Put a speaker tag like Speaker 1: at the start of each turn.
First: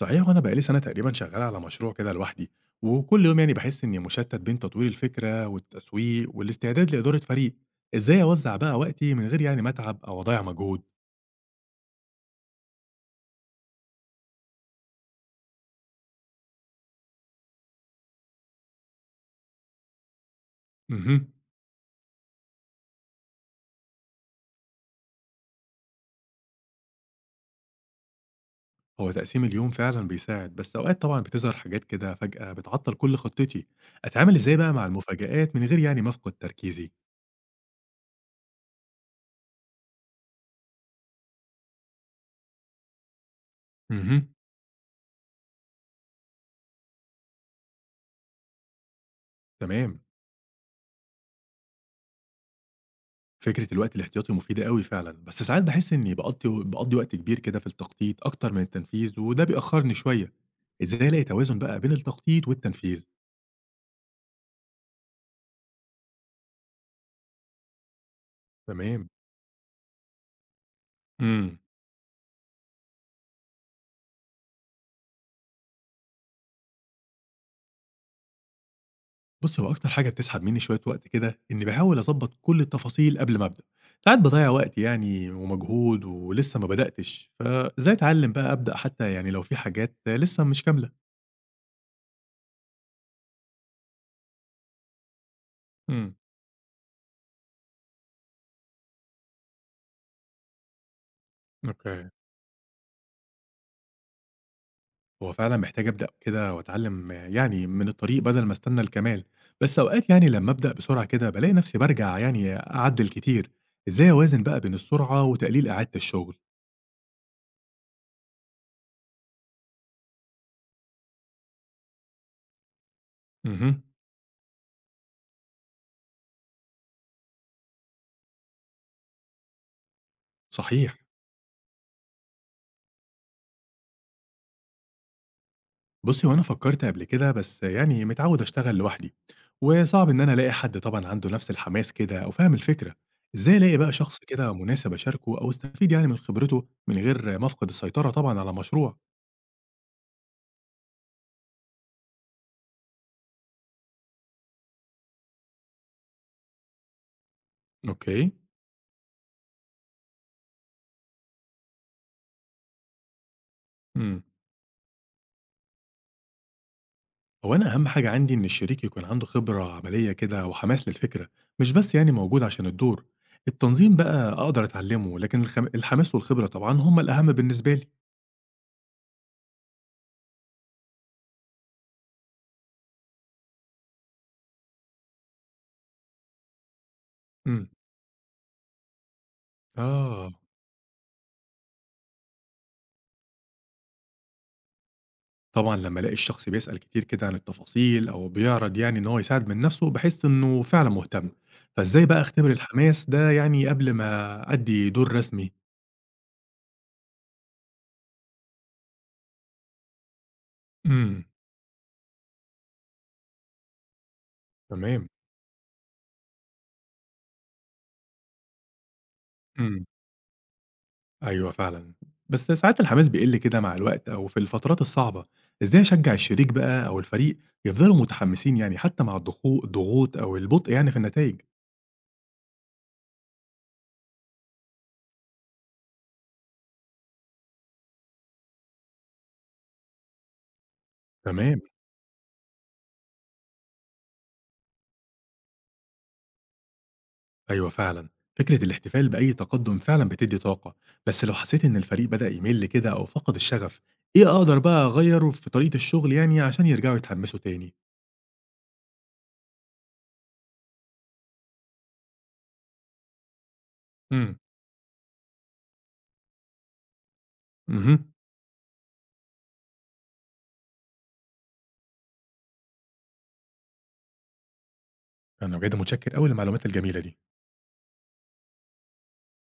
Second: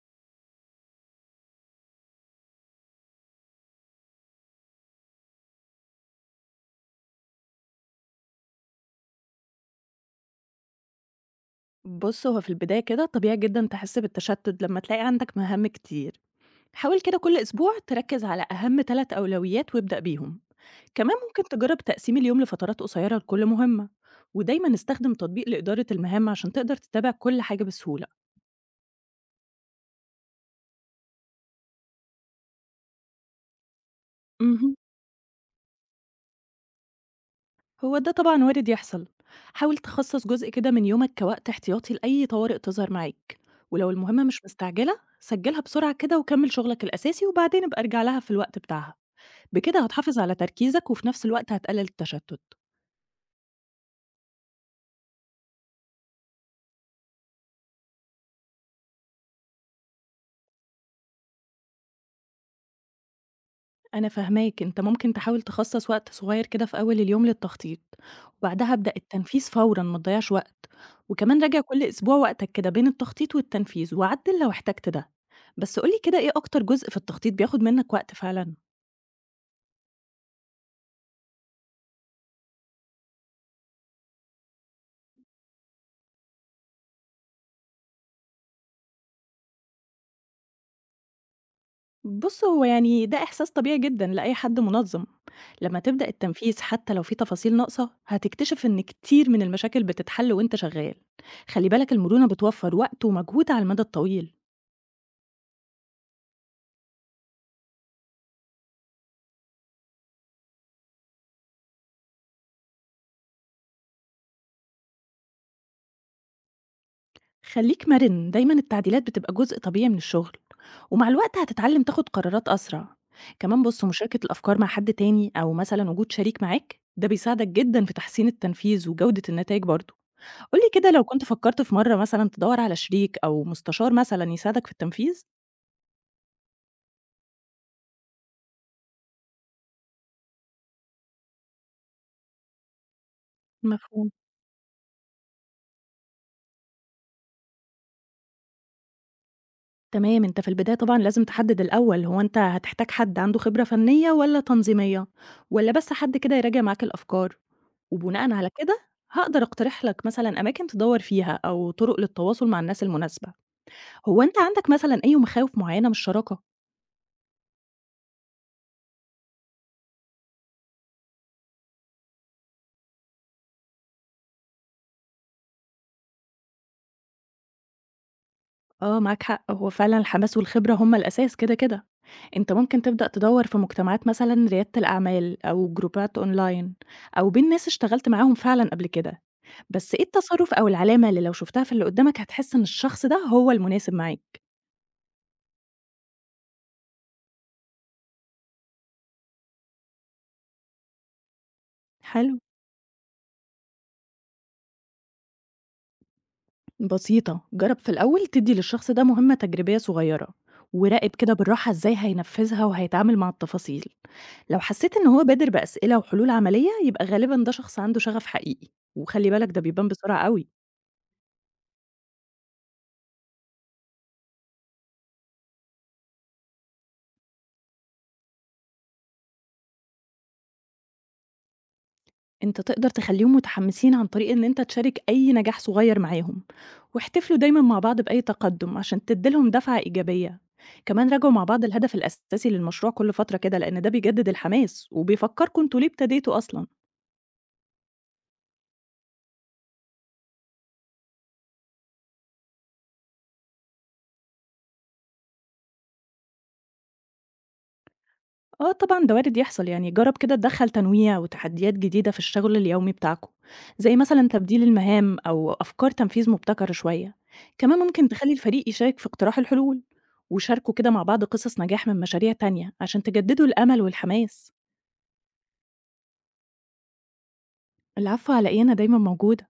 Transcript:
Speaker 1: صحيح، وانا بقالي سنه تقريبا شغال على مشروع كده لوحدي. وكل يوم يعني بحس اني مشتت بين تطوير الفكره والتسويق والاستعداد لاداره فريق. ازاي اوزع بقى وقتي من غير يعني ما اتعب او اضيع مجهود؟
Speaker 2: بُص، هو في البداية كده طبيعي جدًا تحس بالتشتت لمّا تلاقي عندك مهام كتير، حاول كده كل أسبوع تركز على أهم 3 أولويات وابدأ بيهم، كمان
Speaker 1: اها.
Speaker 2: ممكن تجرب تقسيم اليوم لفترات قصيرة لكل مهمة، ودايمًا استخدم تطبيق لإدارة المهام عشان تقدر تتابع كل حاجة بسهولة.
Speaker 1: هو تقسيم اليوم فعلا بيساعد بس اوقات طبعا بتظهر حاجات كده فجاه بتعطل كل خطتي. اتعامل ازاي بقى
Speaker 2: اهم،
Speaker 1: مع المفاجآت من غير يعني ما افقد تركيزي؟
Speaker 2: هو ده طبعًا وارد يحصل، حاول تخصص جزء كده من يومك كوقت احتياطي لأي طوارئ تظهر معاك، ولو
Speaker 1: اها.
Speaker 2: المهمة مش مستعجلة سجلها بسرعة كده وكمل شغلك الأساسي وبعدين ابقى ارجع لها في الوقت بتاعها. بكده
Speaker 1: تمام.
Speaker 2: هتحافظ على تركيزك وفي نفس الوقت هتقلل التشتت.
Speaker 1: فكرة الوقت الاحتياطي مفيدة أوي فعلًا، بس ساعات باحس إني باقضّي وقت كبير كده في التخطيط أكتر من التنفيذ وده بيأخّرني شوية، إزاي ألاقي توازن بقى بين التخطيط والتنفيذ؟
Speaker 2: أنا فهماك، أنت ممكن تحاول تخصص وقت صغير كده في أول اليوم للتخطيط وبعدها ابدأ
Speaker 1: تمام.
Speaker 2: التنفيذ فورا ما تضيعش وقت. وكمان
Speaker 1: إمم.
Speaker 2: راجع كل أسبوع وقتك كده بين التخطيط والتنفيذ وعدل لو احتجت ده. بس قولي كده إيه أكتر جزء في التخطيط بياخد منك وقت فعلا؟
Speaker 1: بُصّ، هو أكتر حاجة بتسحب منّي شوية وقت كده إني باحاول أضبّط كل التفاصيل قبل ما أبدأ، ساعات باضيّع وقت يعني ومجهود ولسه ما بدأتش، فإزاي أتعلّم بقى أبدأ حتى يعني لو في حاجات لسه مش كاملة؟
Speaker 2: بُص، هو يعني ده إحساس طبيعي جدًا لأي حد منظَّم. لمّا تبدأ
Speaker 1: إمم.
Speaker 2: التنفيذ حتى لو في تفاصيل ناقصة، هتكتشف إن كتير من المشاكل بتتحل وأنت شغّال. خلّي بالك
Speaker 1: أوكي.
Speaker 2: المرونة بتوفّر وقت ومجهود على المدى الطويل.
Speaker 1: هو فعلًا محتاج أبدأ كده وأتعلّم يعني من الطريق بدل ما أستنى الكمال، بس أوقات يعني لمّا أبدأ بسرعة كده بالاقي نفسي بارجع يعني أعدّل كتير، إزاي أوازن بقى بين السرعة وتقليل إعادة الشغل؟
Speaker 2: خلّيك مرِن، دايمًا التعديلات بتبقى جزء طبيعي من الشغل، ومع الوقت هتتعلّم تاخد قرارات أسرع. كمان
Speaker 1: اهم.
Speaker 2: بُص، مشاركة الأفكار مع حد تاني أو مثلًا وجود شريك معاك، ده بيساعدك جدًا في تحسين التنفيذ وجودة النتايج برضه. قُل لي كده
Speaker 1: صحيح.
Speaker 2: لو كنت فكّرت في مرّة مثلًا تدوّر على شريك أو مستشار مثلًا يساعدك في التنفيذ؟
Speaker 1: بُصّي هو أنا فكّرت قبل كده بس يعني متعوّد أشتغل لوحدي، وصعب إن أنا ألاقي حد طبعًا عنده نفس الحماس كده أو فاهم الفكرة، إزاي ألاقي بقى
Speaker 2: مفهوم.
Speaker 1: شخص كده مناسب أشاركه أو أستفيد يعني من خبرته من غير ما أفقد السيطرة طبعًا على مشروع؟
Speaker 2: تمام، أنت في البداية طبعًا لازم تحدد الأول هو أنت هتحتاج حد عنده خبرة فنية والّا تنظيمية، والّا بس حد كده يراجع معاك الأفكار، وبناءً
Speaker 1: أوكي.
Speaker 2: على كده هاقدر أقترح لك مثلًا أماكن تدوّر فيها أو طُرق للتواصل مع الناس المناسبة.
Speaker 1: إمم.
Speaker 2: هو أنت عندك مثلًا أي مخاوف معيّنة من الشراكة؟
Speaker 1: هو أنا أهم حاجة عندي إن الشريك يكون عنده خبرة عملية كده وحماس للفكرة، مش بس يعني موجود عشان الدور. التنظيم بقى أقدر أتعلمه، لكن الحماس والخبرة طبعًا هما الأهم بالنسبة لي.
Speaker 2: آه، معاك حق، هو فعلًا الحماس والخبرة هُم الأساس كده، كده. أنت ممكن تبدأ تدوّر في مجتمعات مثلًا ريادة الأعمال أو جروبات أونلاين أو بين ناس
Speaker 1: امم.
Speaker 2: اشتغلت معاهم فعلًا قبل كده، بس إيه
Speaker 1: آه.
Speaker 2: التصرُّف أو العلامة اللي لو شُفتها في اللي قُدّامك هتحس إن الشخص ده هو المناسب معاك؟
Speaker 1: طبعًا لما ألاقي الشخص بيسأل كتير كده عن التفاصيل أو بيعرض يعني إن هو يساعد من نفسه بحس إنه فعلًا مهتم. فإزاي بقى
Speaker 2: حلو،
Speaker 1: أختبر الحماس ده يعني قبل ما أدي دور رسمي؟
Speaker 2: بسيطة، جرّب في الأول تدّي للشخص ده مهمة تجريبية صغيرة، وراقب
Speaker 1: امم.
Speaker 2: كده بالراحة إزاي هينفّذها وهيتعامل مع التفاصيل. لو حسّيت إن
Speaker 1: تمام.
Speaker 2: هو بادر بأسئلة وحلول عملية، يبقى غالبًا ده شخص عنده شغف حقيقي، وخلّي بالك ده
Speaker 1: امم.
Speaker 2: بيبان بسرعة أوي.
Speaker 1: أيوه فعلًا، بس ساعات الحماس بيقل كده مع الوقت أو في الفترات الصعبة، إزاي أشجّع الشريك بقى أو الفريق يفضلوا متحمسين يعني حتى مع الضغوط أو البطء يعني في النتايج؟
Speaker 2: أنت تقدر تخلّيهم متحمّسين عن طريق إن أنت تشارك أي نجاح صغير معاهم، واحتفلوا دايمًا مع بعض بأي تقدُّم عشان تدّي لهم دفعة إيجابية، كمان راجعوا مع
Speaker 1: تمام،
Speaker 2: بعض الهدف الأساسي للمشروع كل فترة كده لإن ده بيجدد الحماس، وبيفكّركم أنتم ليه ابتديتوا أصلًا.
Speaker 1: أيوه فعلًا، فكرة الاحتفال بأي تقدم فعلًا بتدّي طاقة، بس لو حسيت إن الفريق بدأ يمل كده أو فقد الشغف، إيه أقدر بقى أغيّره في طريقة الشغل يعني عشان يرجعوا يتحمسوا تاني؟
Speaker 2: آه طبعًا ده وارد يحصل، يعني جرّب كده تدخّل تنويع وتحديات جديدة في الشغل اليومي بتاعكم، زي مثلًا
Speaker 1: إمم.
Speaker 2: تبديل المهام أو أفكار تنفيذ مبتكرة شوية، كمان ممكن
Speaker 1: اهم.
Speaker 2: تخلّي الفريق يشارك في اقتراح الحلول، وشاركوا كده مع بعض قصص نجاح من مشاريع تانية عشان تجددوا الأمل والحماس.
Speaker 1: أنا بجد متشكر أوي للمعلومات الجميلة دي.
Speaker 2: العفو على إيه، أنا دايمًا موجودة.